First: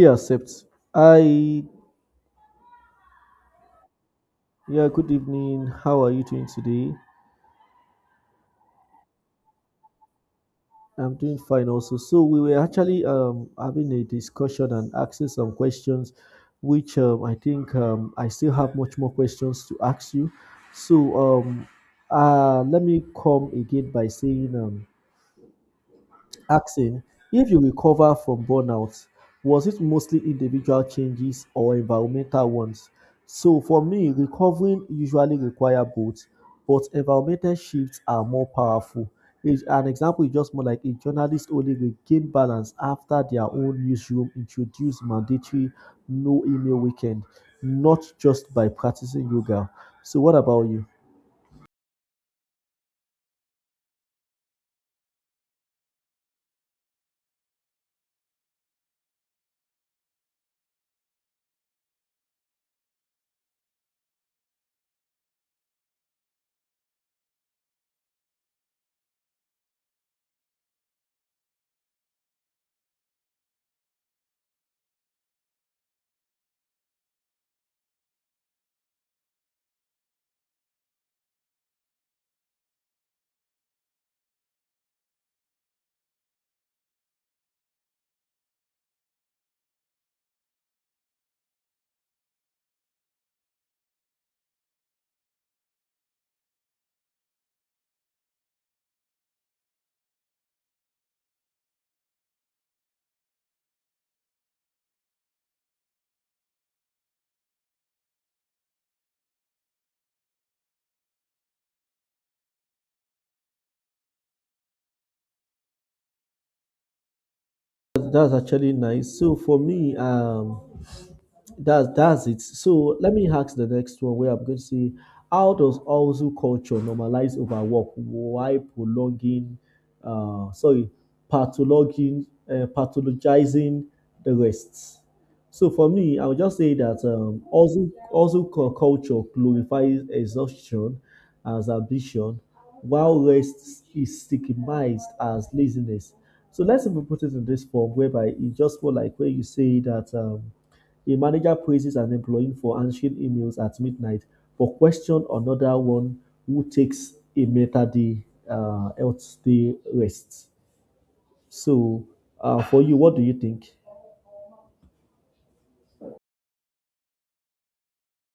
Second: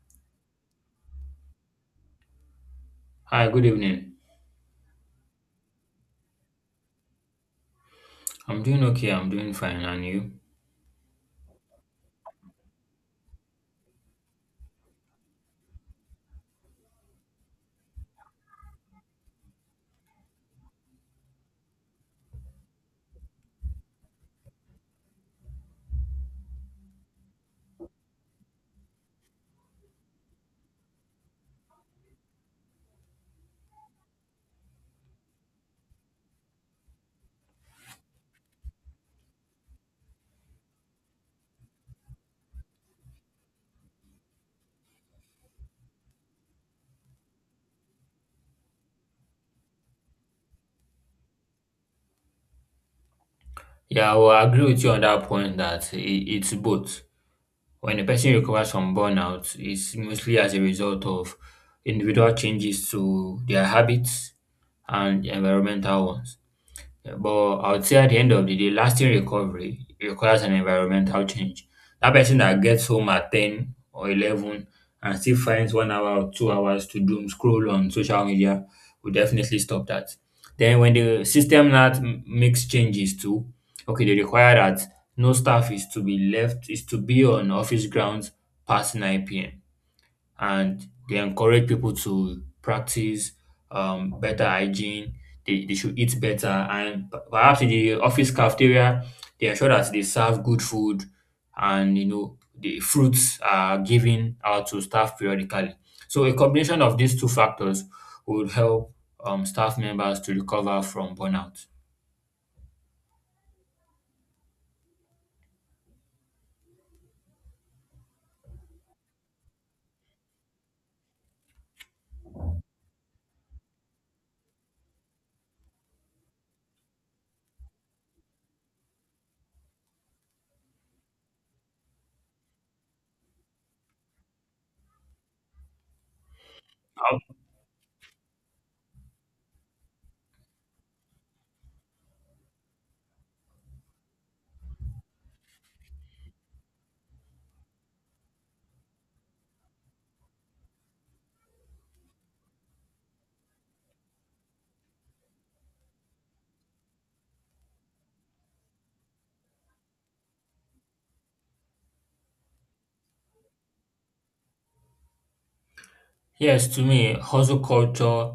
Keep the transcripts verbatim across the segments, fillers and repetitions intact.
He accepts. I Hi, good evening. Yeah, good evening. How are you doing today? I'm doing okay. I'm doing fine. And you? I'm doing fine also. So we were actually um having a discussion and asking some questions, which um, I think um, I still have much more questions to ask you. So um uh Let me come again by saying um asking if you recover from burnout, was it mostly individual changes or environmental ones? So for me, recovering usually require both, but environmental shifts are more powerful. Is- An example is just more like a journalist only regained balance after their own newsroom introduced mandatory no email weekend, not just by practicing yoga. So what about you? Yeah, well, I will agree with you on that point that i- it's both. When a person recovers from burnout, it's mostly as a result of individual changes to their habits and environmental ones. Yeah, but I would say at the end of the day, lasting recovery requires an environmental change. That person that gets home at ten or eleven and still finds one hour or two hours to doom scroll on social media will definitely stop that. Then, when the system that m- makes changes to, okay, they require that no staff is to be left, is to be on office grounds past nine p.m. and they encourage people to practice um, better hygiene. They, they should eat better, and p- perhaps in the office cafeteria, they ensure that they serve good food, and you know the fruits are given out to staff periodically. So a combination of these two factors would help um, staff members to recover from burnout. That's actually nice. So for me, um, That's that's it. So let me ask the next one where I'm going to say, how does also culture normalize overwork? Why prolonging, uh, sorry, pathologizing, uh, pathologizing the rest? So for me, I would just say that Um, um, also also cu- culture glorifies exhaustion as ambition, while rest is stigmatized as laziness. So let's even put it in this form whereby it's just more like where you say that. Um, a manager praises an employee for answering emails at midnight but question another one who takes a meta day uh, health day rest. So, uh, for you, what do you think? Yes, to me, hustle culture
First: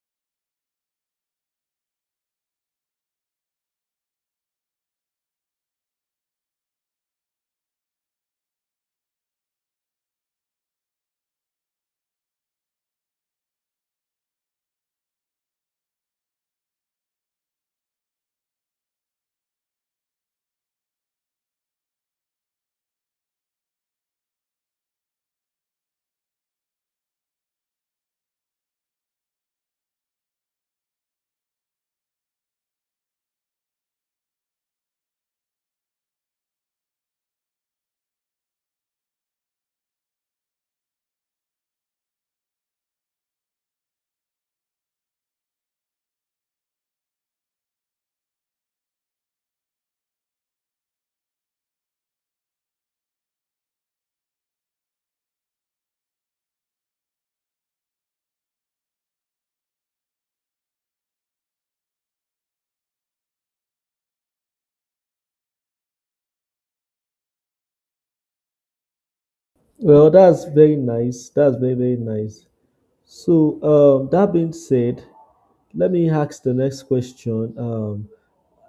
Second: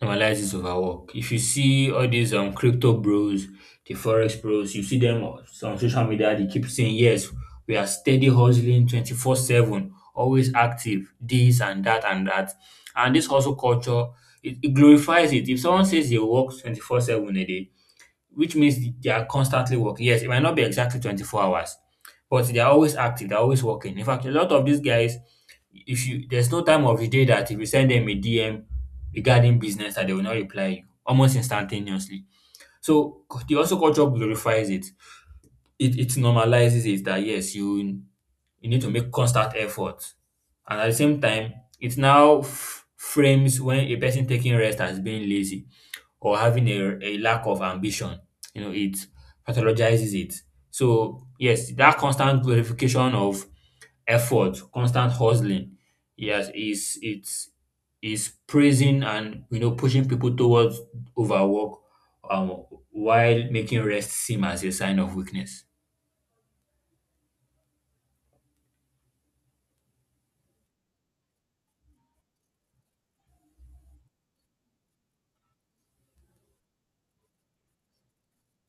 normalizes overwork. If you see all these um crypto bros, the forex bros, you see them on on social media, they keep saying, yes, we are steady hustling twenty four seven, always active, this and that and that. And this hustle culture, it, it glorifies it. If someone says they work twenty four seven a day, which means they are constantly working. Yes, it might not be exactly twenty four hours, but they are always active, they're always working. In fact, a lot of these guys, if you, there's no time of the day that if you send them a D M regarding business that they will not reply you almost instantaneously. So cu- the also culture glorifies it. It it normalizes it that yes, you you need to make constant effort. And at the same time, it now f- frames when a person taking rest as being lazy or having a, a lack of ambition. You know, it pathologizes it. So yes, that constant glorification of effort, constant hustling, yes, has is it's is praising and you know pushing people towards overwork, um, while making rest seem as a sign of weakness. Well, that's very nice. That's very, very nice. So, um, that being said, let me ask the next question. Um,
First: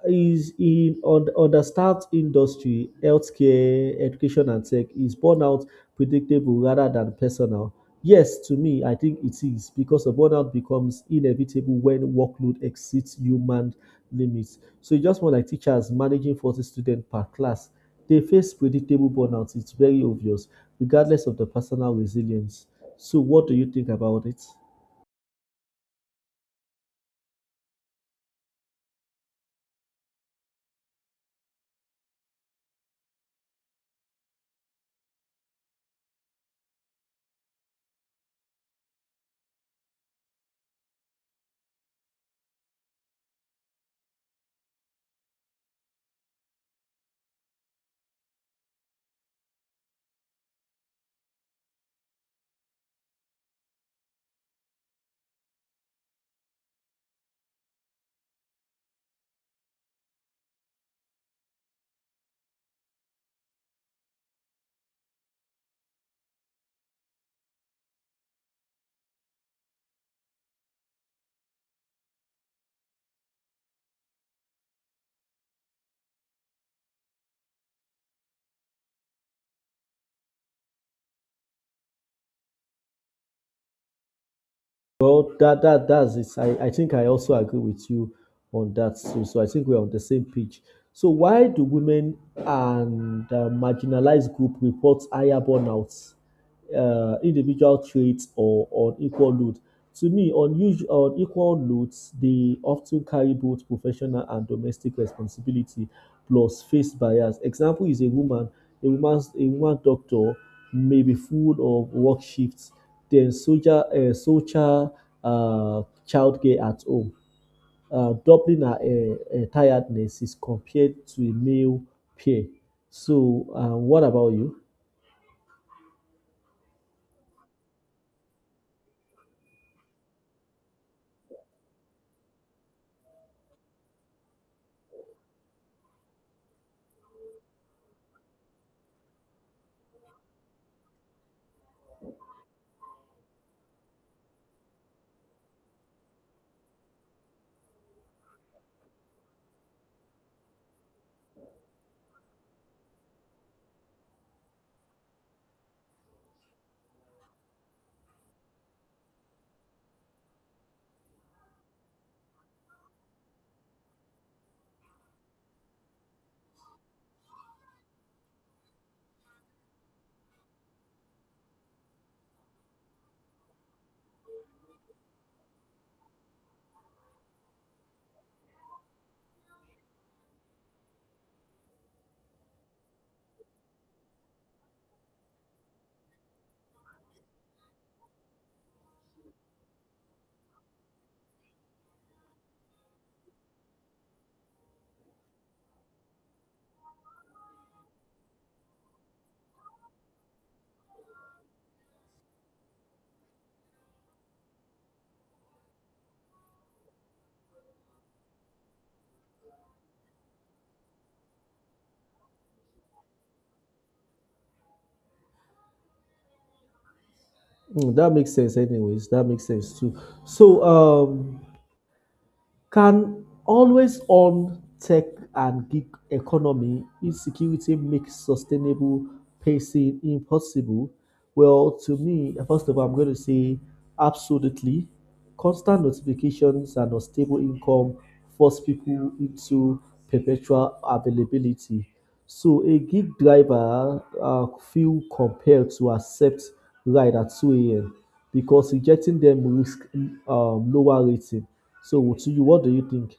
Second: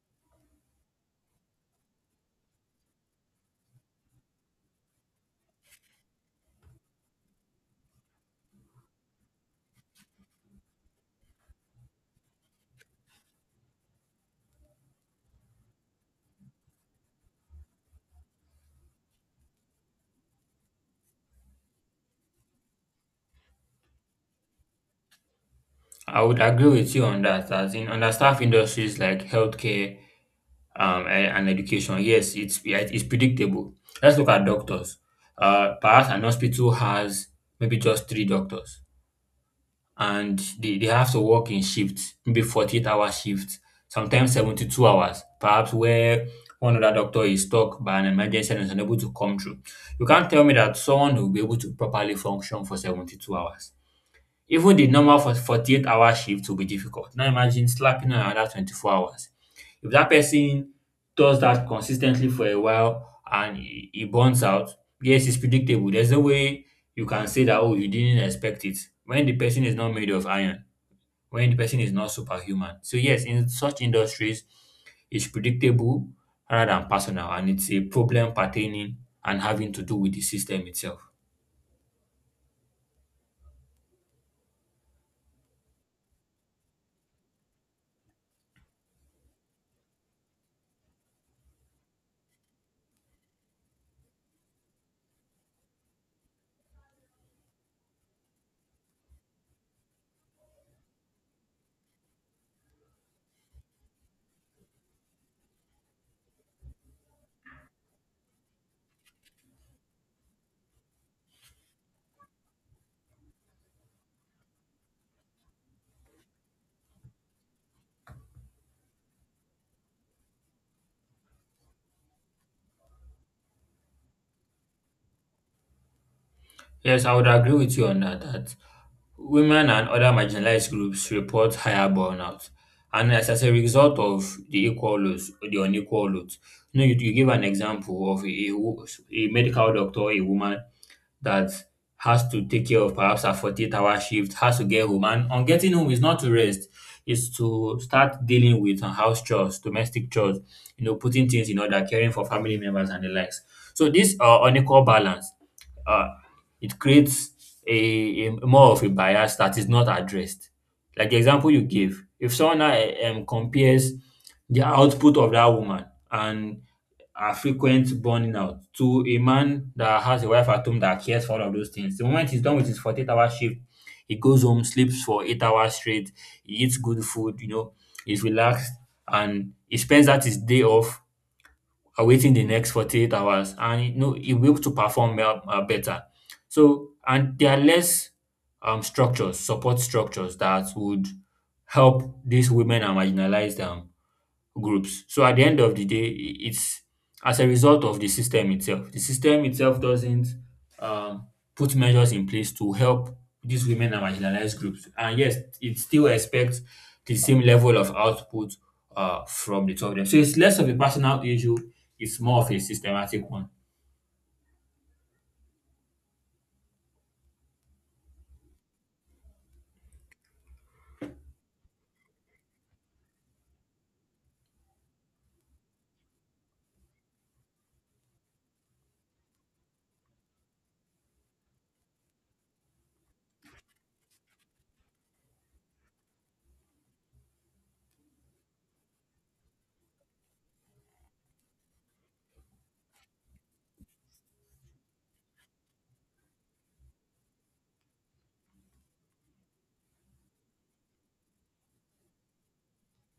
is in on understaffed industry, healthcare, education, and tech, is burnout predictable rather than personal? Yes, to me, I think it is because a burnout becomes inevitable when workload exceeds human limits. So you just want like teachers managing forty students per class, they face predictable burnout. It's very obvious, regardless of the personal resilience. So what do you think about it? I would agree with you on that. As in understaffed industries like healthcare um, e- and education, yes, it's yeah, it's predictable. Let's look at doctors. Uh, perhaps an hospital has maybe just three doctors and they, they have to work in shifts, maybe forty-eight hour shifts, sometimes seventy-two hours, perhaps where one other doctor is stuck by an emergency and is unable to come through. You can't tell me that someone will be able to properly function for seventy-two hours. Even the normal for forty-eight hour shift will be difficult. Now imagine slapping on another twenty-four hours. If that person does that consistently for a while and he e burns out, yes, it's predictable. There's no way you can say that, “Oh, you didn't expect it.” When the person is not made of iron, when the person is not superhuman. So yes, in such industries, it's predictable rather than personal and it's a problem pertaining and having to do with the system itself. Well, that that that's it. I, I think I also agree with you on that too. So I think we're on the same page. So why do women and uh, marginalized group report higher burnouts, uh, individual traits, or on equal load? To me, on usual on equal loads, they often carry both professional and domestic responsibility plus face bias. Example is a woman Nigeria's Nigerian doctor, may be full of work shifts, then soldier uh, soldier uh, childcare at home, uh, doubling her uh, uh, tiredness is compared to a male peer. So, uh, what about you? Yes, I would agree with you on that, that women and other marginalized groups report higher burnout. And as, as a result of the equal loads, the unequal loads, you know, you, you give an example of a, a wo- a medical doctor, a woman that has to take care of perhaps a forty-eight hour shift, has to get home. And on getting home is not to rest, is to start dealing with her house chores, domestic chores, you know, putting things in order, caring for family members and the likes. So this uh, unequal balance, uh, it creates a, a more of a bias that is not addressed. Like the example you gave, if someone now eh, um, compares the output of that woman and her frequent burning out to a man that has a wife at home that cares for all of those things, the moment he's done with his forty-eight hour shift, he goes home, sleeps for eight hours straight, he eats good food, you know, he's relaxed, and he spends that his day off uh, within the next forty-eight hours and you know it will to perform well, uh, better. So and there are less um structures, support structures that would help these women and marginalized um groups. So at the end of the day, i- it's as a result of the system itself. The system itself doesn't um, put measures in place to help these women and marginalized groups. And yes, it still expects the same level of output uh, from the two of them. So it's less of a personal issue, it's more of a systematic one. Mm, that makes sense, anyways. That makes sense too. So, um, can always on tech and gig economy insecurity make sustainable pacing impossible? Well, to me, first of all, I'm going to say absolutely. Constant notifications and unstable income force people into perpetual availability. So a gig driver uh, feel compelled to accept ride at two a m because rejecting them risk um, lower rating. So to you, what do you think?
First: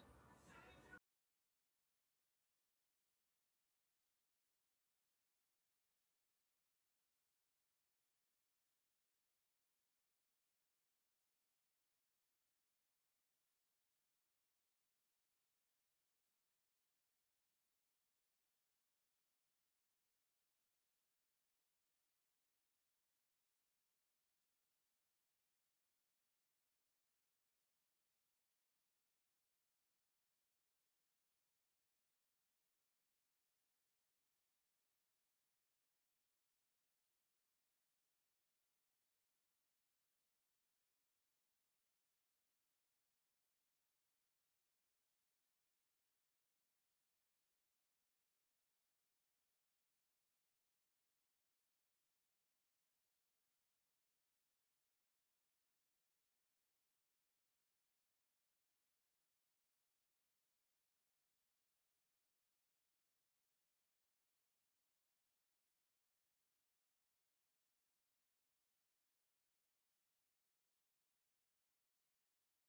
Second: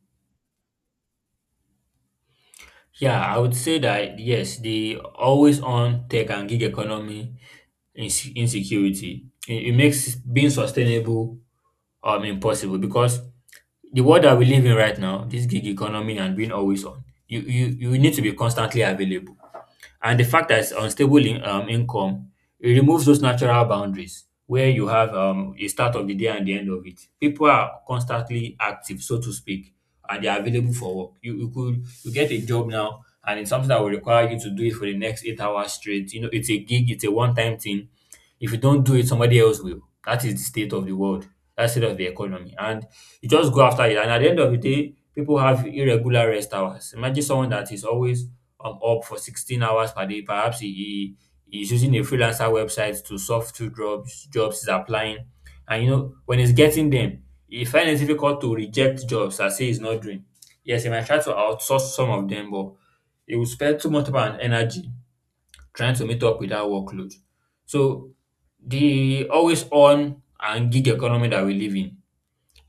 Yeah, I would say that yes, the always on tech and gig economy inse- insecurity, It, it makes being sustainable um impossible because the world that we live in right now, this gig economy and being always on, you you you need to be constantly available. And the fact that it's unstable in, um, income, it removes those natural boundaries where you have um, a start of the day and the end of it. People are constantly active, so to speak, and they are available for work. You, you could, you get a job now, and it's something that will require you to do it for the next eight hours straight. You know, it's a gig, it's a one time thing. If you don't do it, somebody else will. That is the state of the world. That's the state of the economy. And you just go after it. And at the end of the day, people have irregular rest hours. Imagine someone that is always um, up for sixteen hours per day. Perhaps he, he is using a freelancer website to soft two jobs, jobs he's applying. And you know, when he's getting them, he finds it difficult to reject jobs and say he's not doing. Yes, he might try to outsource some of them, but he will spend too much time and energy trying to meet up with that workload. So the always on and gig economy that we live in,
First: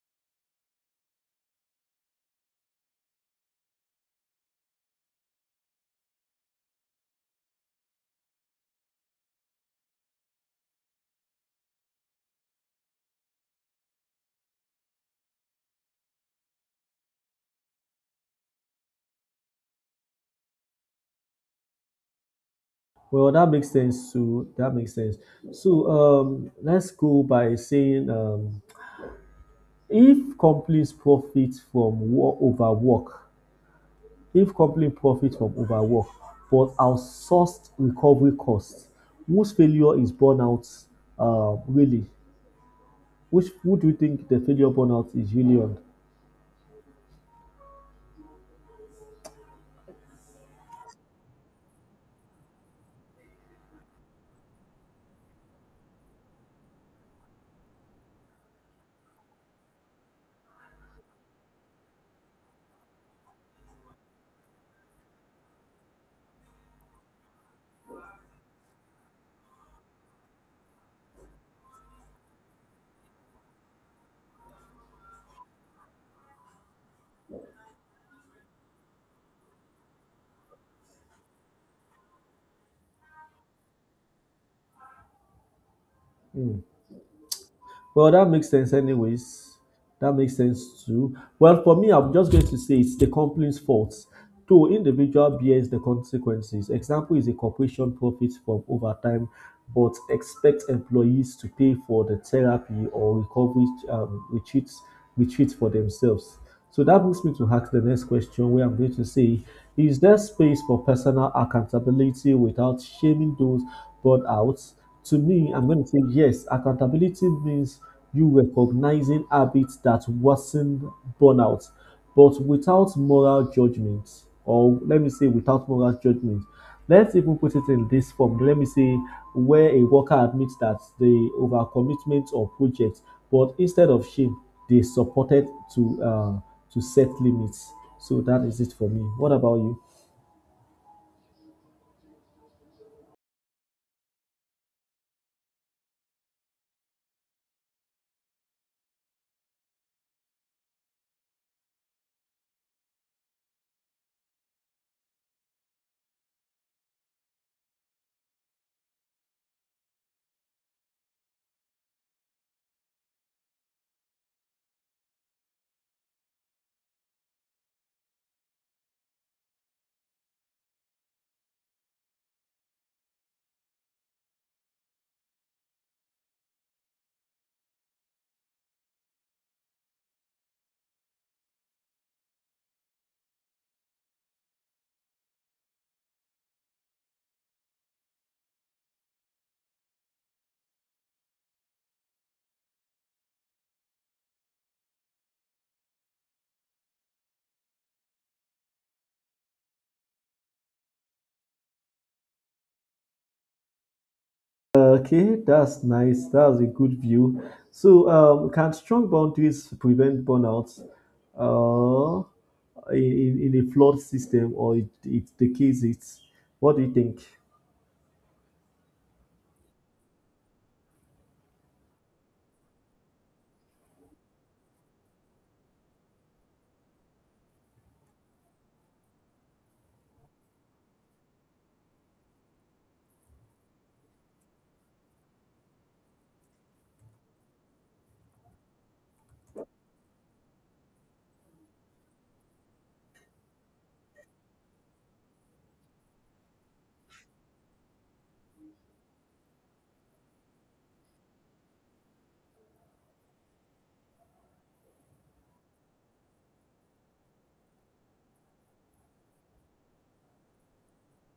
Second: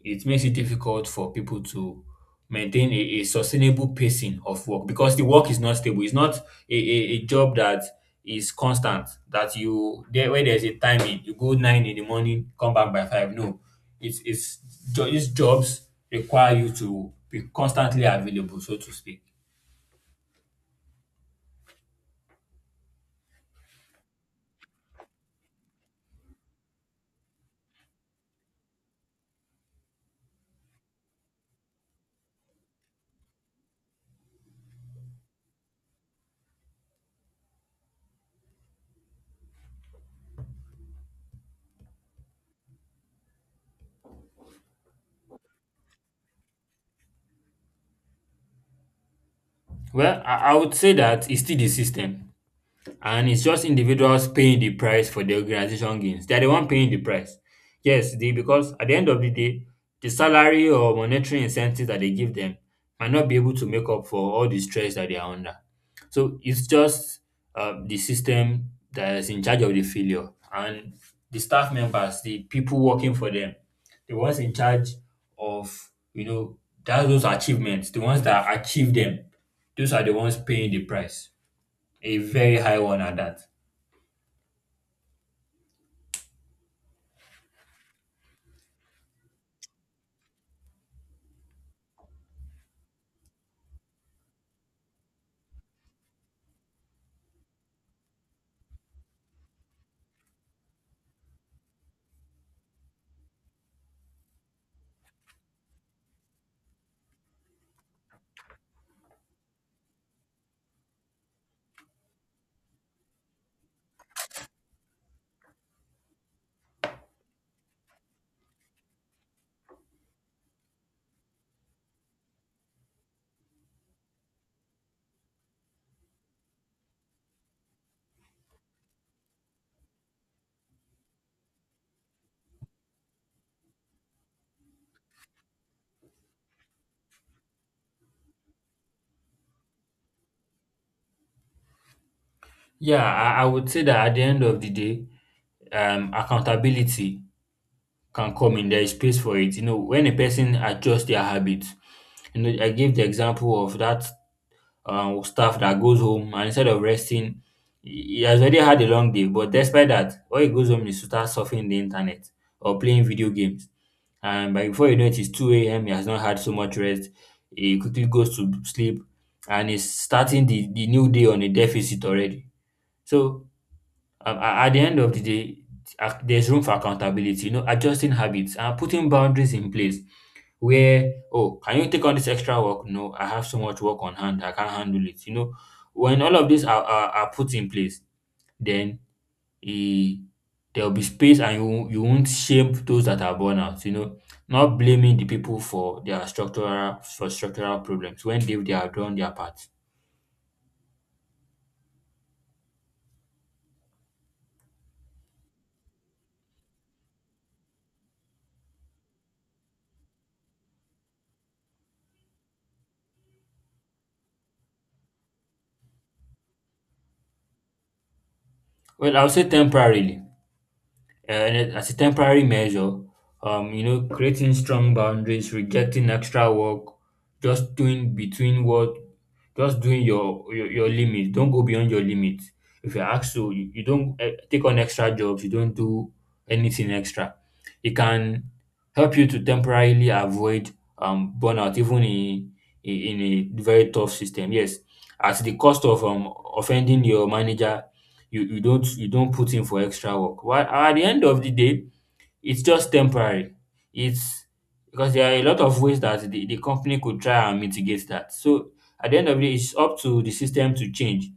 it makes it difficult for people to maintain a, a sustainable pacing of work because the work is not stable. It's not a, a, a job that is constant that you there where there's a timing, you go nine in the morning, come back by five. No. It's it's jo- these jobs require you to be constantly available, so to speak. Well, that makes sense too. That makes sense. So um, let's go by saying um, if companies profit from wo- overwork, if companies profit from overwork, but outsourced recovery costs, whose failure is burnout? Um, really? Which would we think the failure burnout is really on? Well, I, I would say that it's still the system, and it's just individuals paying the price for the organization gains. They're the one paying the price. Yes, they, because at the end of the day, the salary or monetary incentives that they give them might not be able to make up for all the stress that they are under. So it's just uh, the system that is in charge of the failure, and the staff members, the people working for them, the ones in charge of you know that those achievements, the ones that achieve them, those are the ones paying the price. A very high one at that. Well, that makes sense, anyways. That makes sense too. Well, for me, I'm just going to say it's the company's fault. Though individual bears the consequences. Example is a corporation profits from overtime, but expect employees to pay for the therapy or recovery um, retreats retreats for themselves. So that brings me to ask the next question where I'm going to say, is there space for personal accountability without shaming those burned out? To me, I'm going to say yes. Accountability means you recognizing habits that worsen burnout, but without moral judgment, or let me say without moral judgment. Let's even put it in this form. Let me see where a worker admits that the overcommitment of projects, but instead of shame, they supported to uh, to set limits. So that is it for me. What about you? Yeah, I, I would say that at the end of the day, um, accountability can come in. There is space for it. You know, when a person adjusts their habits, you know, I gave the example of that um, staff that goes home and instead of resting, he he has already had a long day. But despite that, when he goes home, is to start surfing the internet or playing video games. And by before you know it, it's two a m. He has not had so much rest. He quickly goes to sleep and is starting the, the new day on a deficit already. So um, a- at the end of the day, ac- there's room for accountability, you know, adjusting habits and putting boundaries in place where, oh, can you take on this extra work? No, I have so much work on hand, I can't handle it. You know, when all of these are, are, are put in place, then eh, there'll be space and you, won't- you won't shame those that are born out, you know, not blaming the people for their structural for structural problems when they, they have done their part. Okay, that's nice. That's a good view. So, um, can strong boundaries prevent burnout? Uh, in, in a flawed system, or it, it the it. What do you think? Well, I'll say temporarily, uh, and it- as a temporary measure, um, you know, creating strong boundaries, rejecting extra work, just doing between what, just doing your your, your limit. Don't go beyond your limit. If you're asked to, you, you don't eh, take on extra jobs. You don't do anything extra. It can help you to temporarily avoid um burnout, even in in in a very tough system. Yes, at the cost of um offending your manager, you you don't, you don't put in for extra work. While at the end of the day, it's just temporary. It's because there are a lot of ways that the, the company could try and mitigate that. So at the end of the day, it's up to the system to change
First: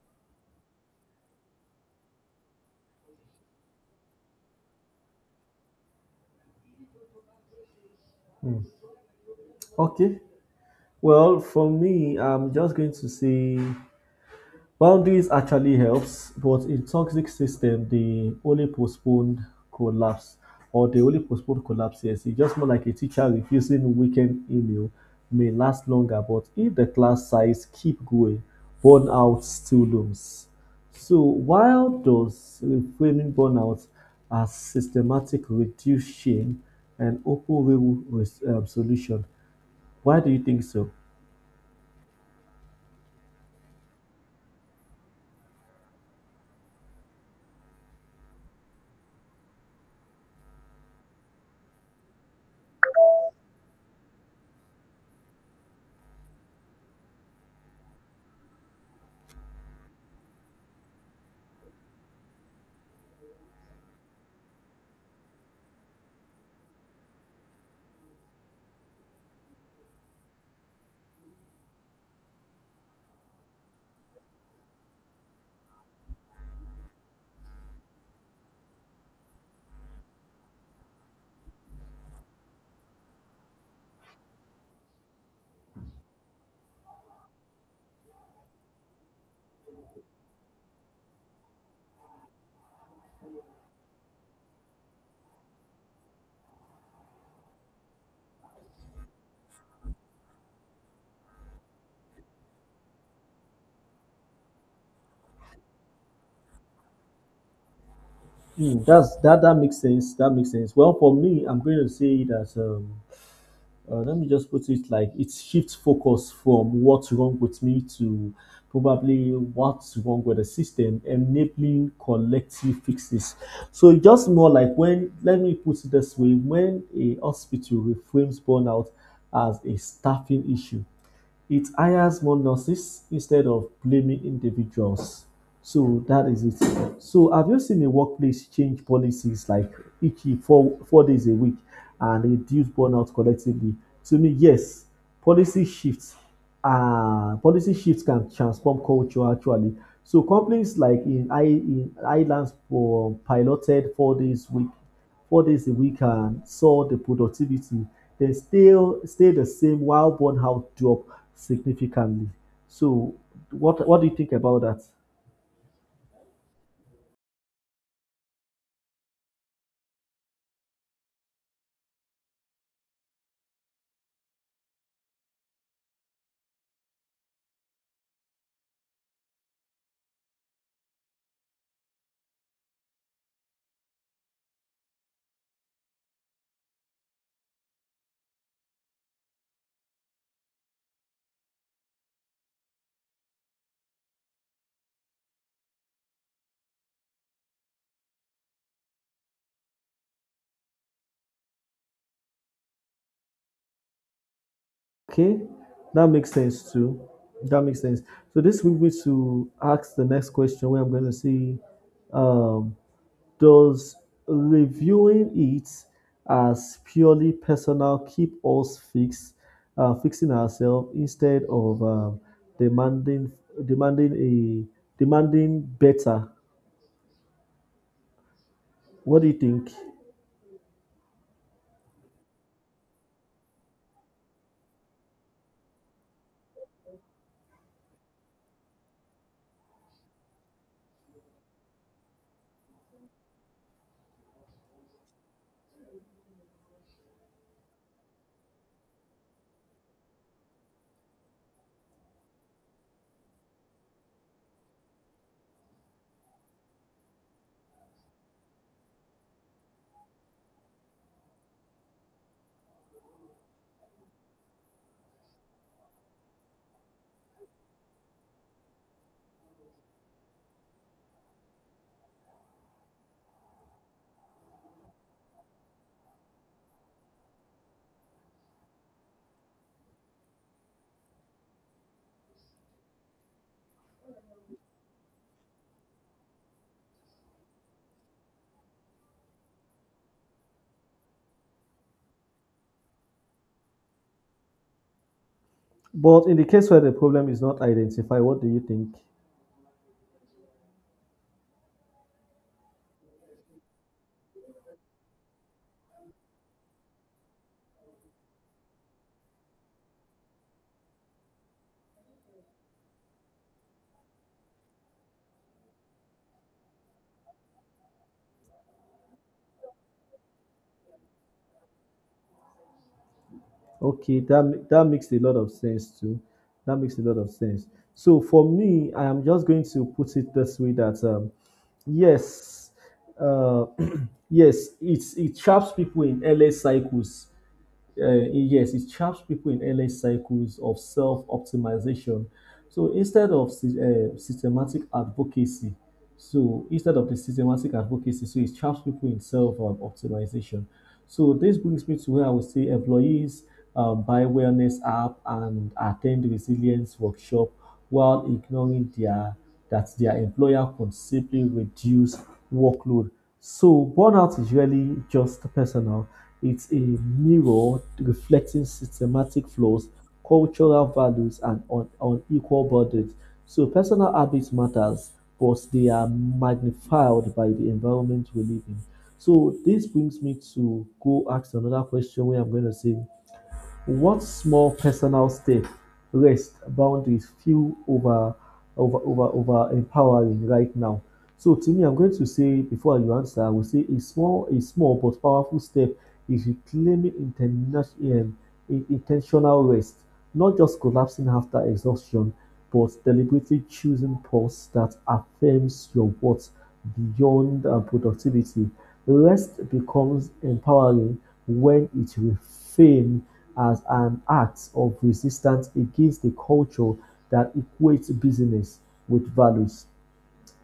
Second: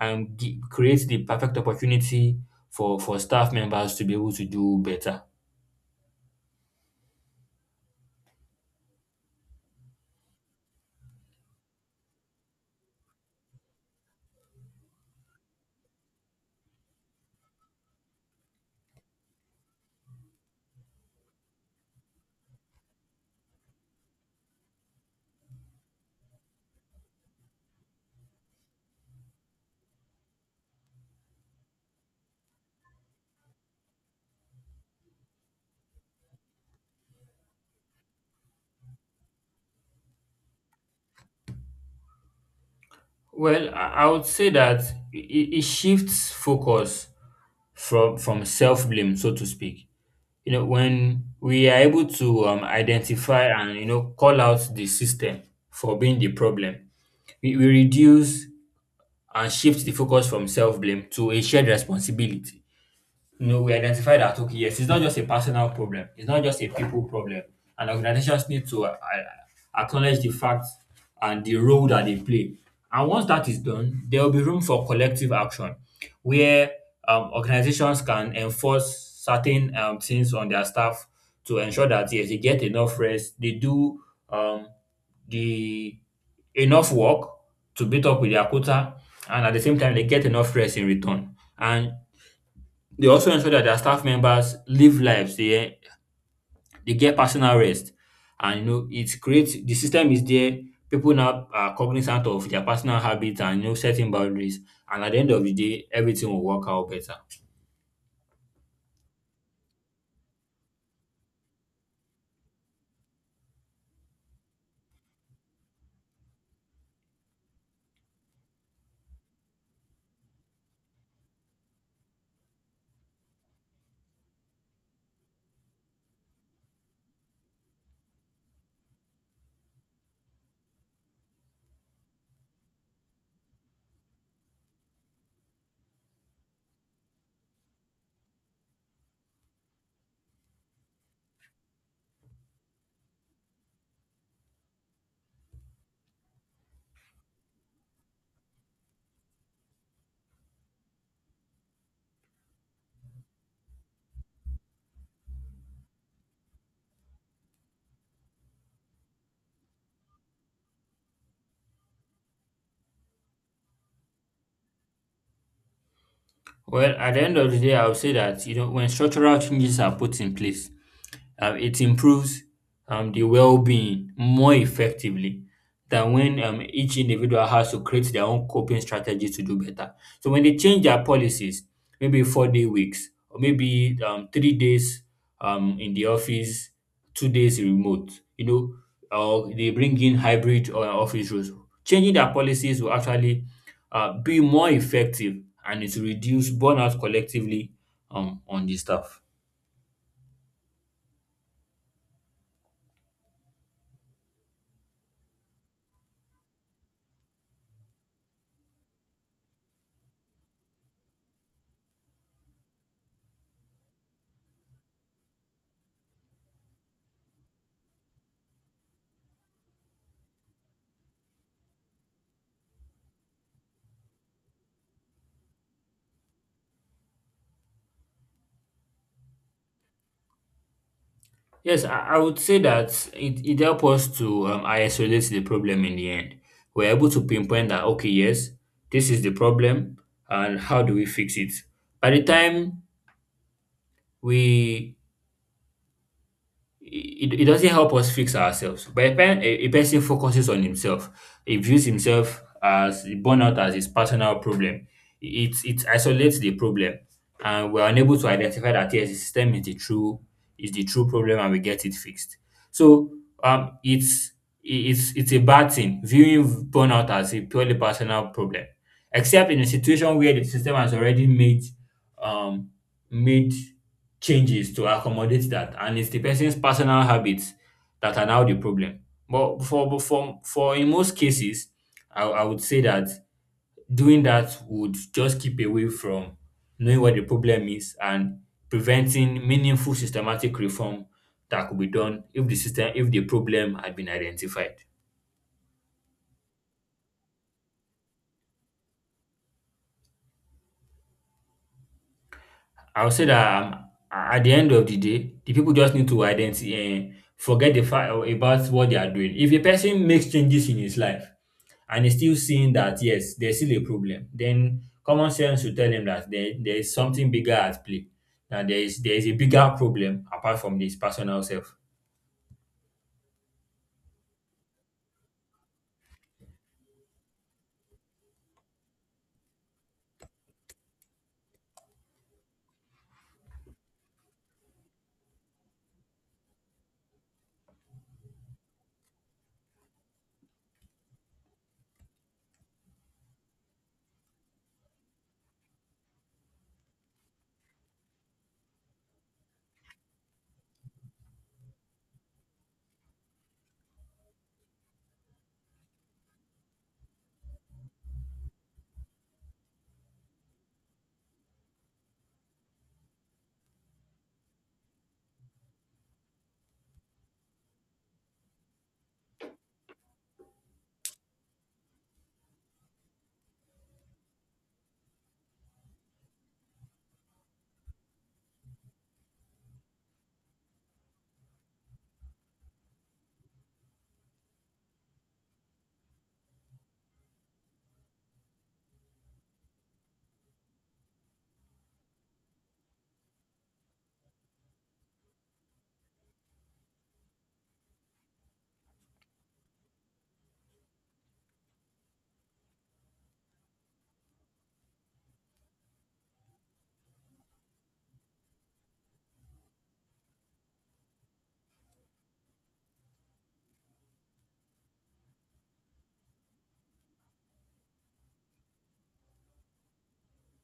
and gi- create the perfect opportunity for, for staff members to be able to do better. Okay. Well, for me, I'm just going to say boundaries actually helps, but in toxic system, they only postponed collapse, or they only postponed collapse. Yes, it's just more like a teacher refusing weekend email may last longer, but if the class size keep going, burnout still looms. So while does reframing burnout as systematic reduce shame and open real res- um, solution? Why do you think so? Well, I I would say that it, it shifts focus from, from self blame, so to speak. You know, when we are able to um, identify and, you know, call out the system for being the problem, we, we reduce and shift the focus from self-blame to a shared responsibility. No, we identify that, okay, yes, it's not just a personal problem. It's not just a people problem, and organizations need to uh, uh, acknowledge the fact and the role that they play. And once that is done, there will be room for collective action, where um, organizations can enforce certain um, things on their staff to ensure that, yes, they get enough rest, they do um, the enough work to beat up with their quota, and at the same time, they get enough rest in return. And they also ensure that their staff members live lives they eh, they get personal rest, and, you know, it creates, the system is there. People now are cognizant of their personal habits and, you know, setting boundaries, and at the end of the day everything will work out better. Mm, that's that that makes sense. That makes sense. Well, for me, I'm going to say that um, uh, let me just put it like it shifts focus from what's wrong with me to probably what's wrong with the system, enabling collective fixes. So it's just more like when let me put it this way: when a hospital reframes burnout as a staffing issue, it hires more nurses instead of blaming individuals. So that is it. So have you seen a workplace change policies like each four, four days a week and reduce burnout collectively? To me, yes, policy shifts. Uh, policy shifts can transform culture actually. So companies like in, I, in Ireland for piloted four days week four days a week and saw the productivity, they still stay the same while burnout dropped significantly. So what what do you think about that? Well, at the end of the day, I would say that, you know, when structural changes are put in place, um, it improves um, the well-being more effectively than when um, each individual has to create their own coping strategy to do better. So when they change their policies, maybe four-day weeks, or maybe um, three days um, in the office, two days remote, you know, or they bring in hybrid or office rules. Changing their policies will actually uh, be more effective, and it will reduce burnout collectively um, on the staff. Okay, that makes sense too. That makes sense. So this brings me to ask the next question where I'm going to say, um, does reviewing it as purely personal keep us fixed, uh, fixing ourselves instead of um, demanding demanding a demanding better? What do you think? Yes, I, I would say that it, it helps us to um, isolate the problem in the end. We're able to pinpoint that, okay, yes, this is the problem, and how do we fix it? By the time we, it, it doesn't help us fix ourselves. But a, pen, a, a person focuses on himself. He views himself as burnout as his personal problem. It, it isolates the problem, and we're unable to identify that, yes, the system is the true is the true problem, and we get it fixed. So um, it's it's it's a bad thing viewing burnout as a purely personal problem, except in a situation where the system has already made um made changes to accommodate that, and it's the person's personal habits that are now the problem. But for but for for in most cases, I, I would say that doing that would just keep away from knowing what the problem is, and preventing meaningful systematic reform that could be done if the system if the problem had been identified. But in the case where the problem is not identified, what do you think? I would say that, um, at the end of the day, the people just need to identify, and forget the fact about what they are doing. If a person makes changes in his life and is still seeing that, yes, there's still a problem, then common sense will tell him that there, there is something bigger at play. That there is there is a bigger problem apart from his personal self. Okay, that that makes a lot of sense too. That makes a lot of sense. So for me, I am just going to put it this way that um, yes, uh, yes, it's it traps people in endless cycles uh, yes, it traps people in early cycles of self optimization. So instead of sy- uh, systematic advocacy, so instead of the systematic advocacy, so it traps people in self um, optimization. So this brings me to where I would say employees um, buy wellness app and attend resilience workshop while ignoring their that their employer can simply reduce workload. So burnout is really just personal, it's a mirror reflecting systematic flaws, cultural values, and un- unequal burdens. So personal habits matters, but they are magnified by the environment we live in. So this brings me to go ask another question where I'm going to say what small personal step rests boundaries feel over over over over empowering right now. So to me, I'm going to say before you answer, I will say a small a small but powerful step is reclaiming international um, intentional rest, not just collapsing after exhaustion, but deliberately choosing pause that affirms your worth beyond uh, productivity. Rest becomes empowering when it reframes as an act of resistance against a culture that equates business with values.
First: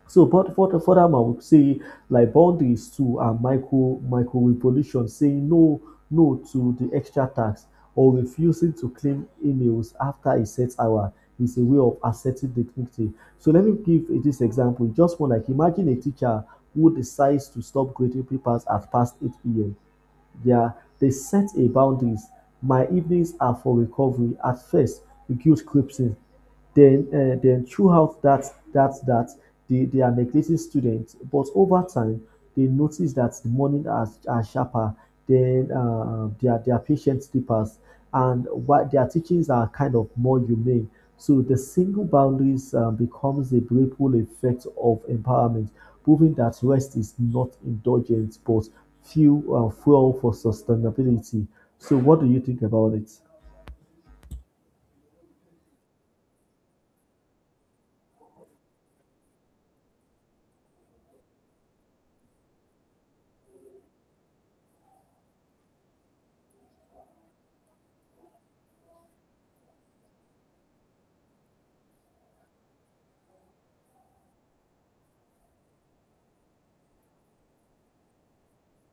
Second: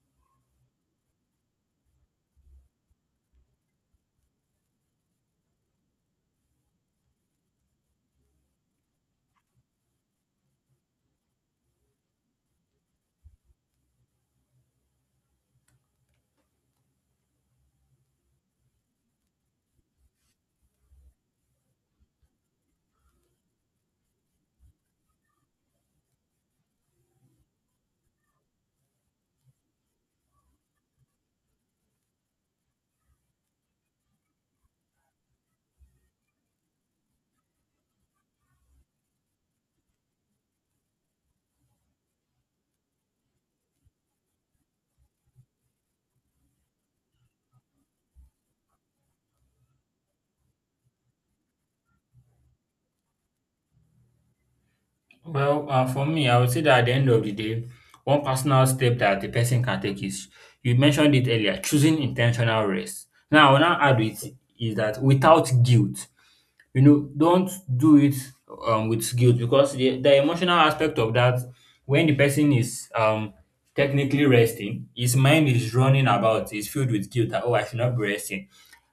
So, but for the furthermore, we say like boundaries to a micro micro revolution, saying no no to the extra tax or refusing to claim emails after a set hour is a way of asserting dignity. So let me give uh, this example. Just one, like imagine a teacher who decides to stop grading papers at past eight p m. Yeah, they set a boundaries. My evenings are for recovery. At first, the guilt creeps in. Then, uh, then throughout that, that, that, they, they are neglecting students. But over time, they notice that the morning are, are sharper. Then uh, their their patient deepers, and what their teachings are kind of more humane. So the single boundaries uh, becomes a ripple effect of empowerment, proving that rest is not indulgent, but fuel, uh, fuel for sustainability. So, what do you think about it? Well, uh, for me, I would say that at the end of the day, one personal step that the person can take is, you mentioned it earlier, choosing intentional rest. Now, what I add with is that without guilt. You know, don't do it um, with guilt, because the, the emotional aspect of that, when the person is um, technically resting, his mind is running about, is filled with guilt that, oh, I should not be resting,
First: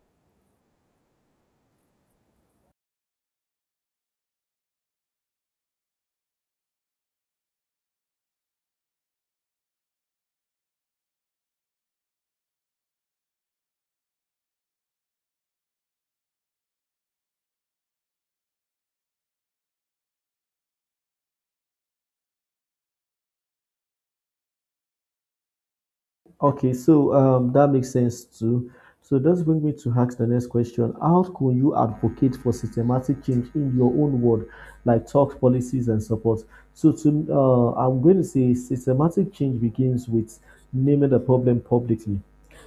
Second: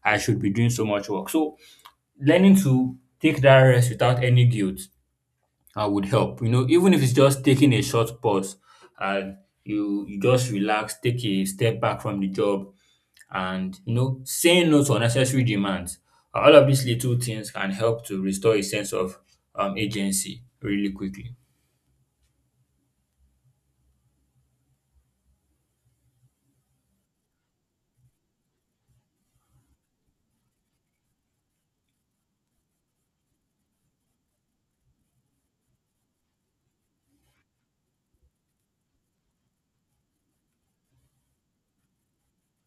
I should be doing so much work. So, learning to take that rest without any guilt uh, would help. You know, even if it's just taking a short pause and you you just relax, take a step back from the job, and, you know, saying no to unnecessary demands. Uh, All of these little things can help to restore a sense of um, agency really quickly. Okay, so um, that makes sense too. So does bring me to ask the next question. How can you advocate for systematic change in your own word, like talks, policies, and support? So to uh, I'm going to say systematic change begins with naming the problem publicly.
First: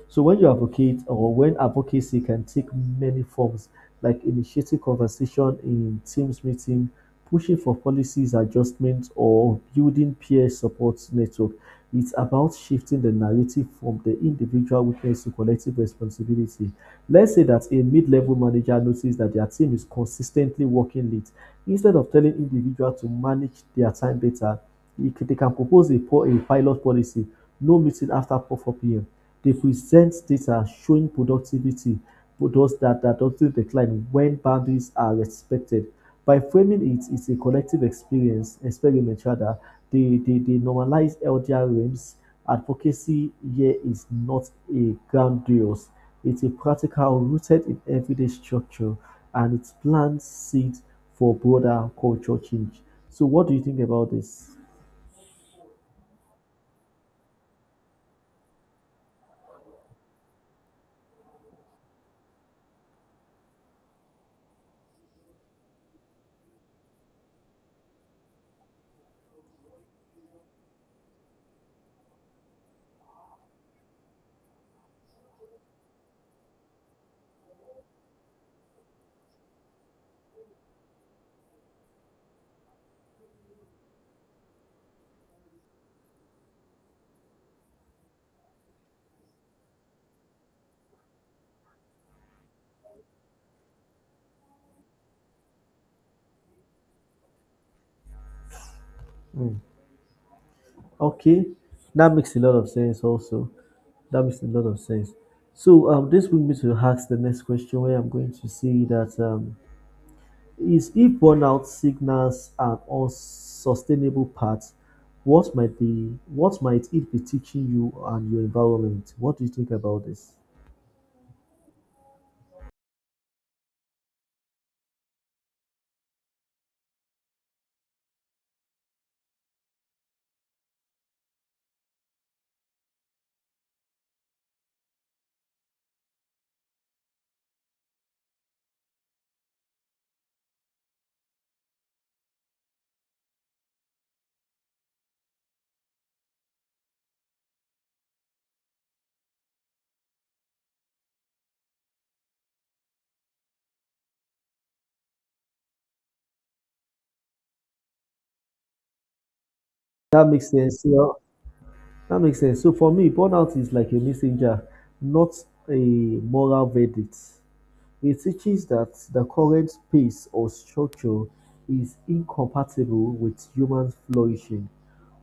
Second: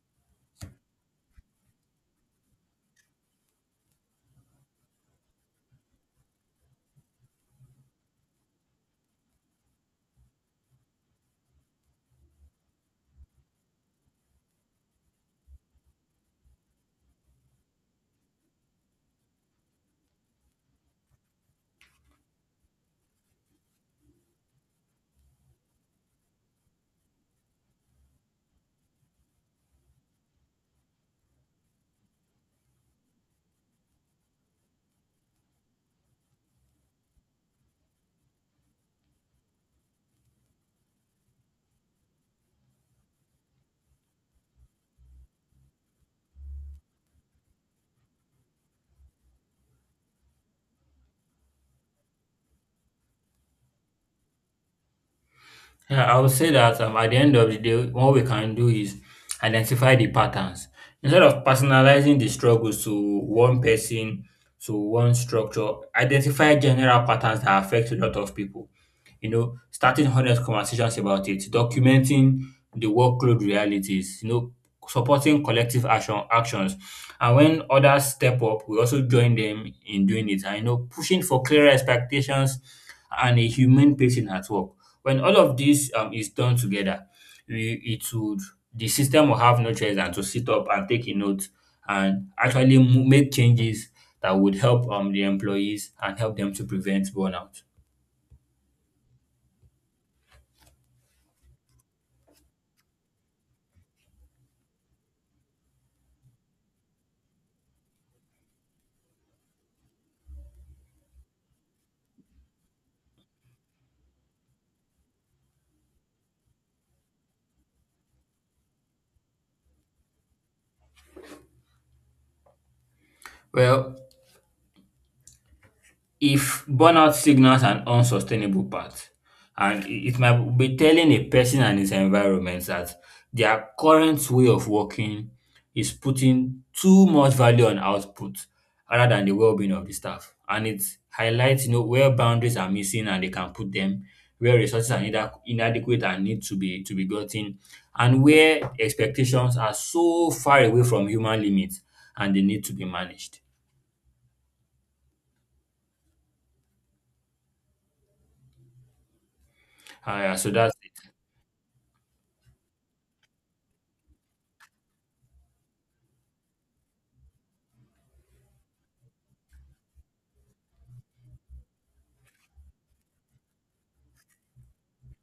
So when you advocate or when advocacy can take many forms, like initiating conversation in teams meeting, pushing for policies adjustment, or building peer support network. It's about shifting the narrative from the individual weakness to collective responsibility. Let's say that a mid-level manager notices that their team is consistently working late. Instead of telling individuals to manage their time better, they can propose a, a pilot policy, no meeting after four p m. They present data showing productivity, but those that, that doesn't decline when boundaries are respected. By framing it, it's a collective experience, experiment rather, the, the, the normalized elder realms advocacy here is not a grandiose, it's a practical rooted in everyday structure and it plants seeds for broader cultural change. So, what do you think about this? Yeah, I would say that, um, at the end of the day, what we can do is identify the patterns. Instead of personalizing the struggles to one person, to one structure, identify general patterns that affect a lot of people. You know, starting honest conversations about it, documenting the workload realities, you know, supporting collective action actions. And when others step up, we also join them in doing it. And, you know, pushing for clearer expectations and a humane pacing at work. When all of this um, is done together, we it would, the system will have no choice than to sit up and take a note, and actually mo- make changes that would help um, the employees and help them to prevent burnout. Mm. Okay, that makes a lot of sense, also. That makes a lot of sense. So, um, this brings me to ask the next question where I'm going to say that. Um, is if burnout signals an unsustainable path, what might be what might it be teaching you and your environment? What do you think about this? Well, if burnout signals an unsustainable path, and it it might be telling a person and his environment that their current way of working is putting too much value on output rather than the well-being of the staff. And it highlights, you know, where boundaries are missing and they can put them, where resources are inadequ- inadequate and need to be to be gotten, and where expectations are so far away from human limits and they need to be managed. uh, That Yeah, makes so that's sense. it. Yeah, that makes sense. So for me, burnout is like a messenger, not a moral verdict. It teaches that the current pace or structure is incompatible with human flourishing.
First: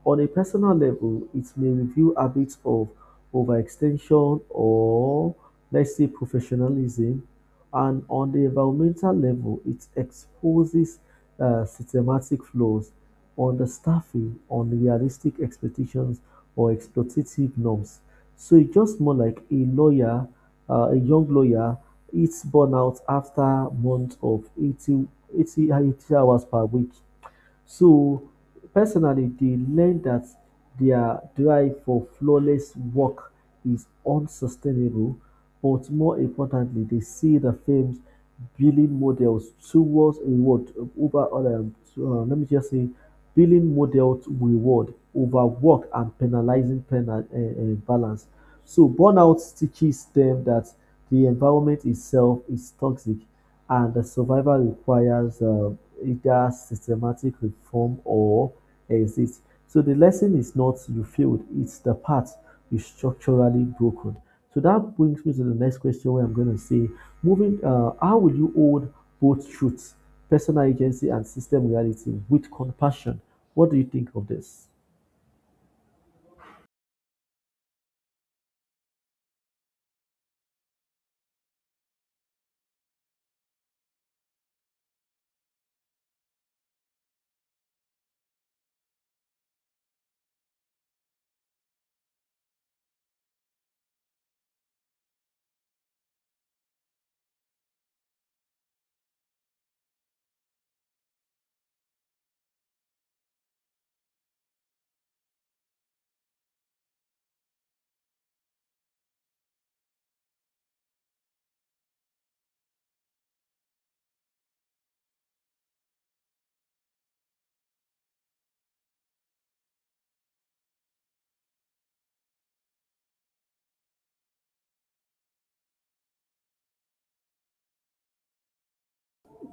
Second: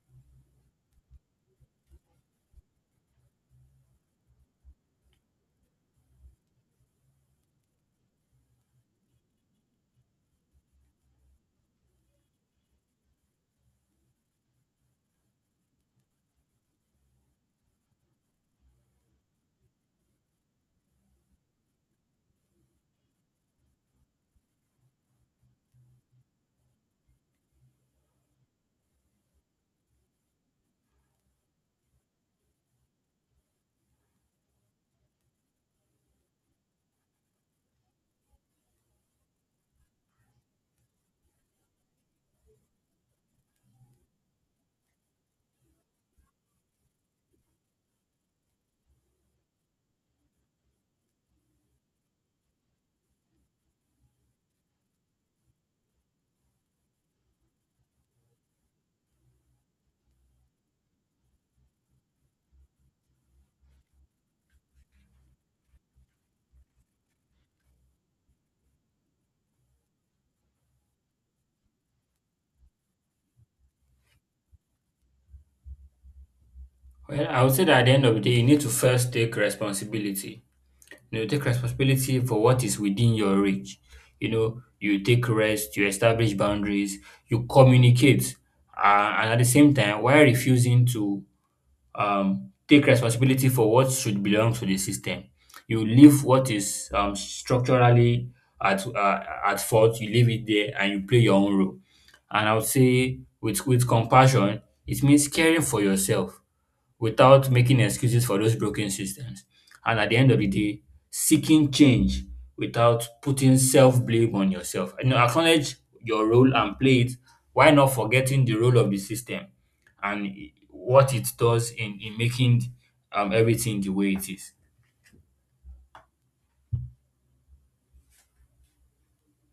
On a personal level, it may reveal habits of overextension or, let's say, professionalism. And on the environmental level, it exposes uh, systematic flaws on the staffing, on realistic expectations or exploitative norms. So it's just more like a lawyer, uh, a young lawyer, it's burnout after months of eighty, eighty, eighty hours per week, so personally they learn that their drive for flawless work is unsustainable, but more importantly, they see the film's billing models towards reward over other. Uh, let me just say billing models reward over work and penalizing penal uh, uh, balance. So burnout teaches them that the environment itself is toxic, and the survival requires um, either systematic reform or exit. So the lesson is not you failed; it's the path you structurally broken. So that brings me to the next question, where I'm going to say, moving, uh, how will you hold both truths, personal agency, and system reality with compassion? What do you think of this? Well, I would say that at the end of the day, you need to first take responsibility. You know, take responsibility for what is within your reach. You know, you take rest, you establish boundaries, you communicate, uh, and at the same time, while refusing to um, take responsibility for what should belong to the system, you leave what is um, structurally at uh, at fault. You leave it there, and you play your own role. And I would say, with with compassion, it means caring for yourself without making excuses for those broken systems. And at the end of the day, seeking change without putting self blame on yourself. You know, acknowledge your role and play it. Why not forgetting the role of the system and i- what it does in, in making um, everything the way it is?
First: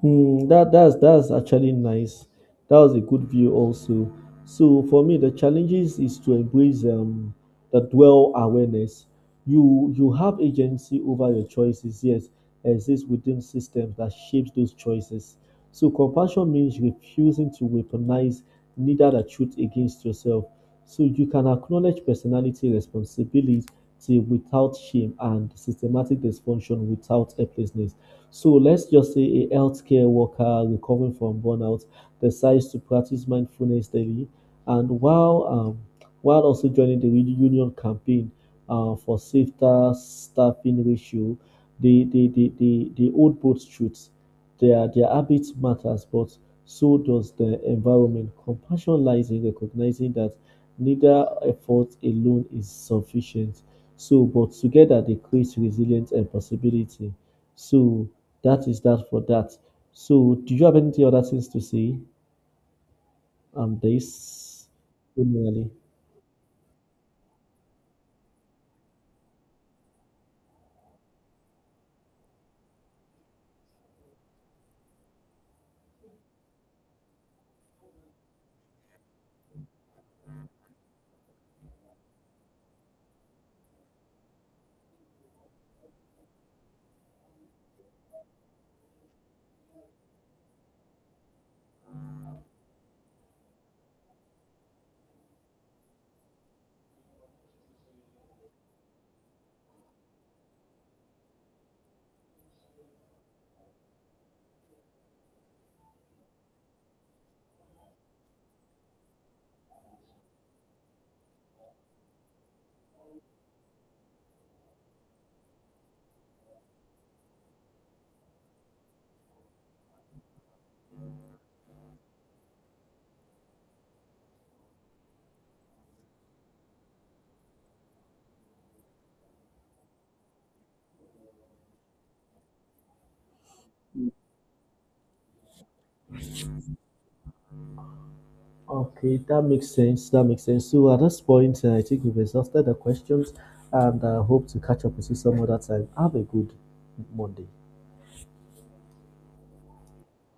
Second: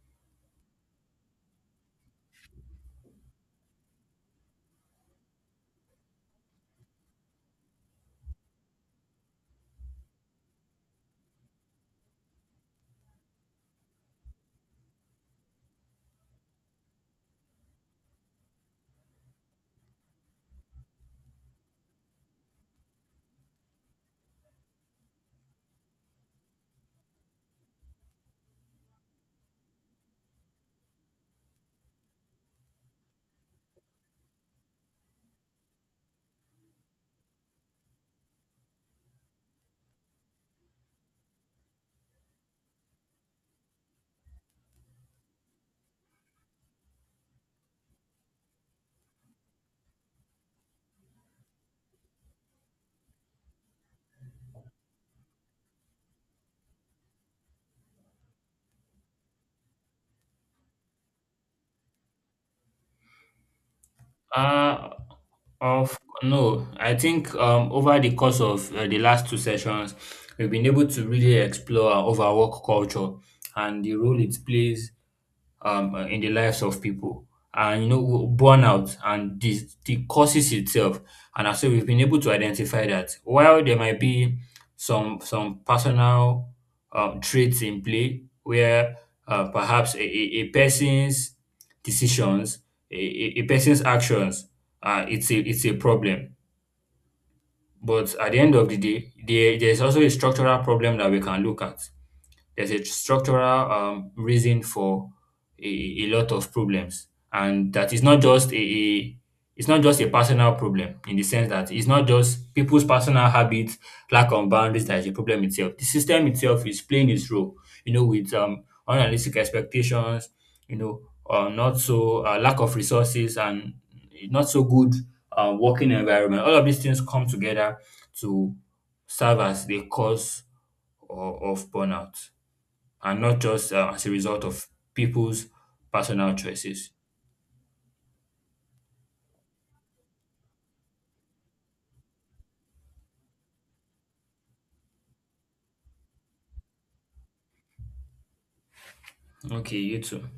Mm, that that's that's actually nice. That was a good view also. So for me, the challenges is to embrace um, the dwell awareness. You you have agency over your choices. Yes, exists within systems that shapes those choices. So compassion means refusing to weaponize neither the truth against yourself. So you can acknowledge personality responsibility without shame and systematic dysfunction without helplessness. So let's just say a healthcare worker recovering from burnout decides to practice mindfulness daily, and while um, while also joining the union campaign uh, for safer staffing ratio, they they, they, they, they hold both truths. Their their habits matters, but so does the environment. Compassion lies in recognizing that neither effort alone is sufficient. So, but together they create resilience and possibility. So, that is that for that. So, do you have any other things to say on this? Uh, Similarly, of No, I think, um, over the course of uh, the last two sessions, we've been able to really explore our overwork culture and the role it plays um, uh, in the lives of people. And, you know, w- burnout and the, the causes itself. And also, we've been able to identify that while there might be some some personal um, traits in play, where uh, perhaps a, a, a person's decisions, a, a a person's actions, uh, it's a it's a problem. But at the end of the day, there, there's also a structural problem that we can look at. There's a structural um, reason for a, a lot of problems, and that is not just a, a it's not just a personal problem, in the sense that it's not just people's personal habits, lack of boundaries, that is a problem itself. The system itself is playing its role, you know, with um unrealistic expectations, you know, uh, not so uh, lack of resources, and not so good uh, working environment. All of these things come together to serve as the cause of, of burnout, and not just uh, as a result of people's personal choices. okay, that makes sense. That makes sense. So, at this point, uh, I think we've exhausted the questions, and I hope to catch up with you some other time. Have a good Monday. Okay, you too.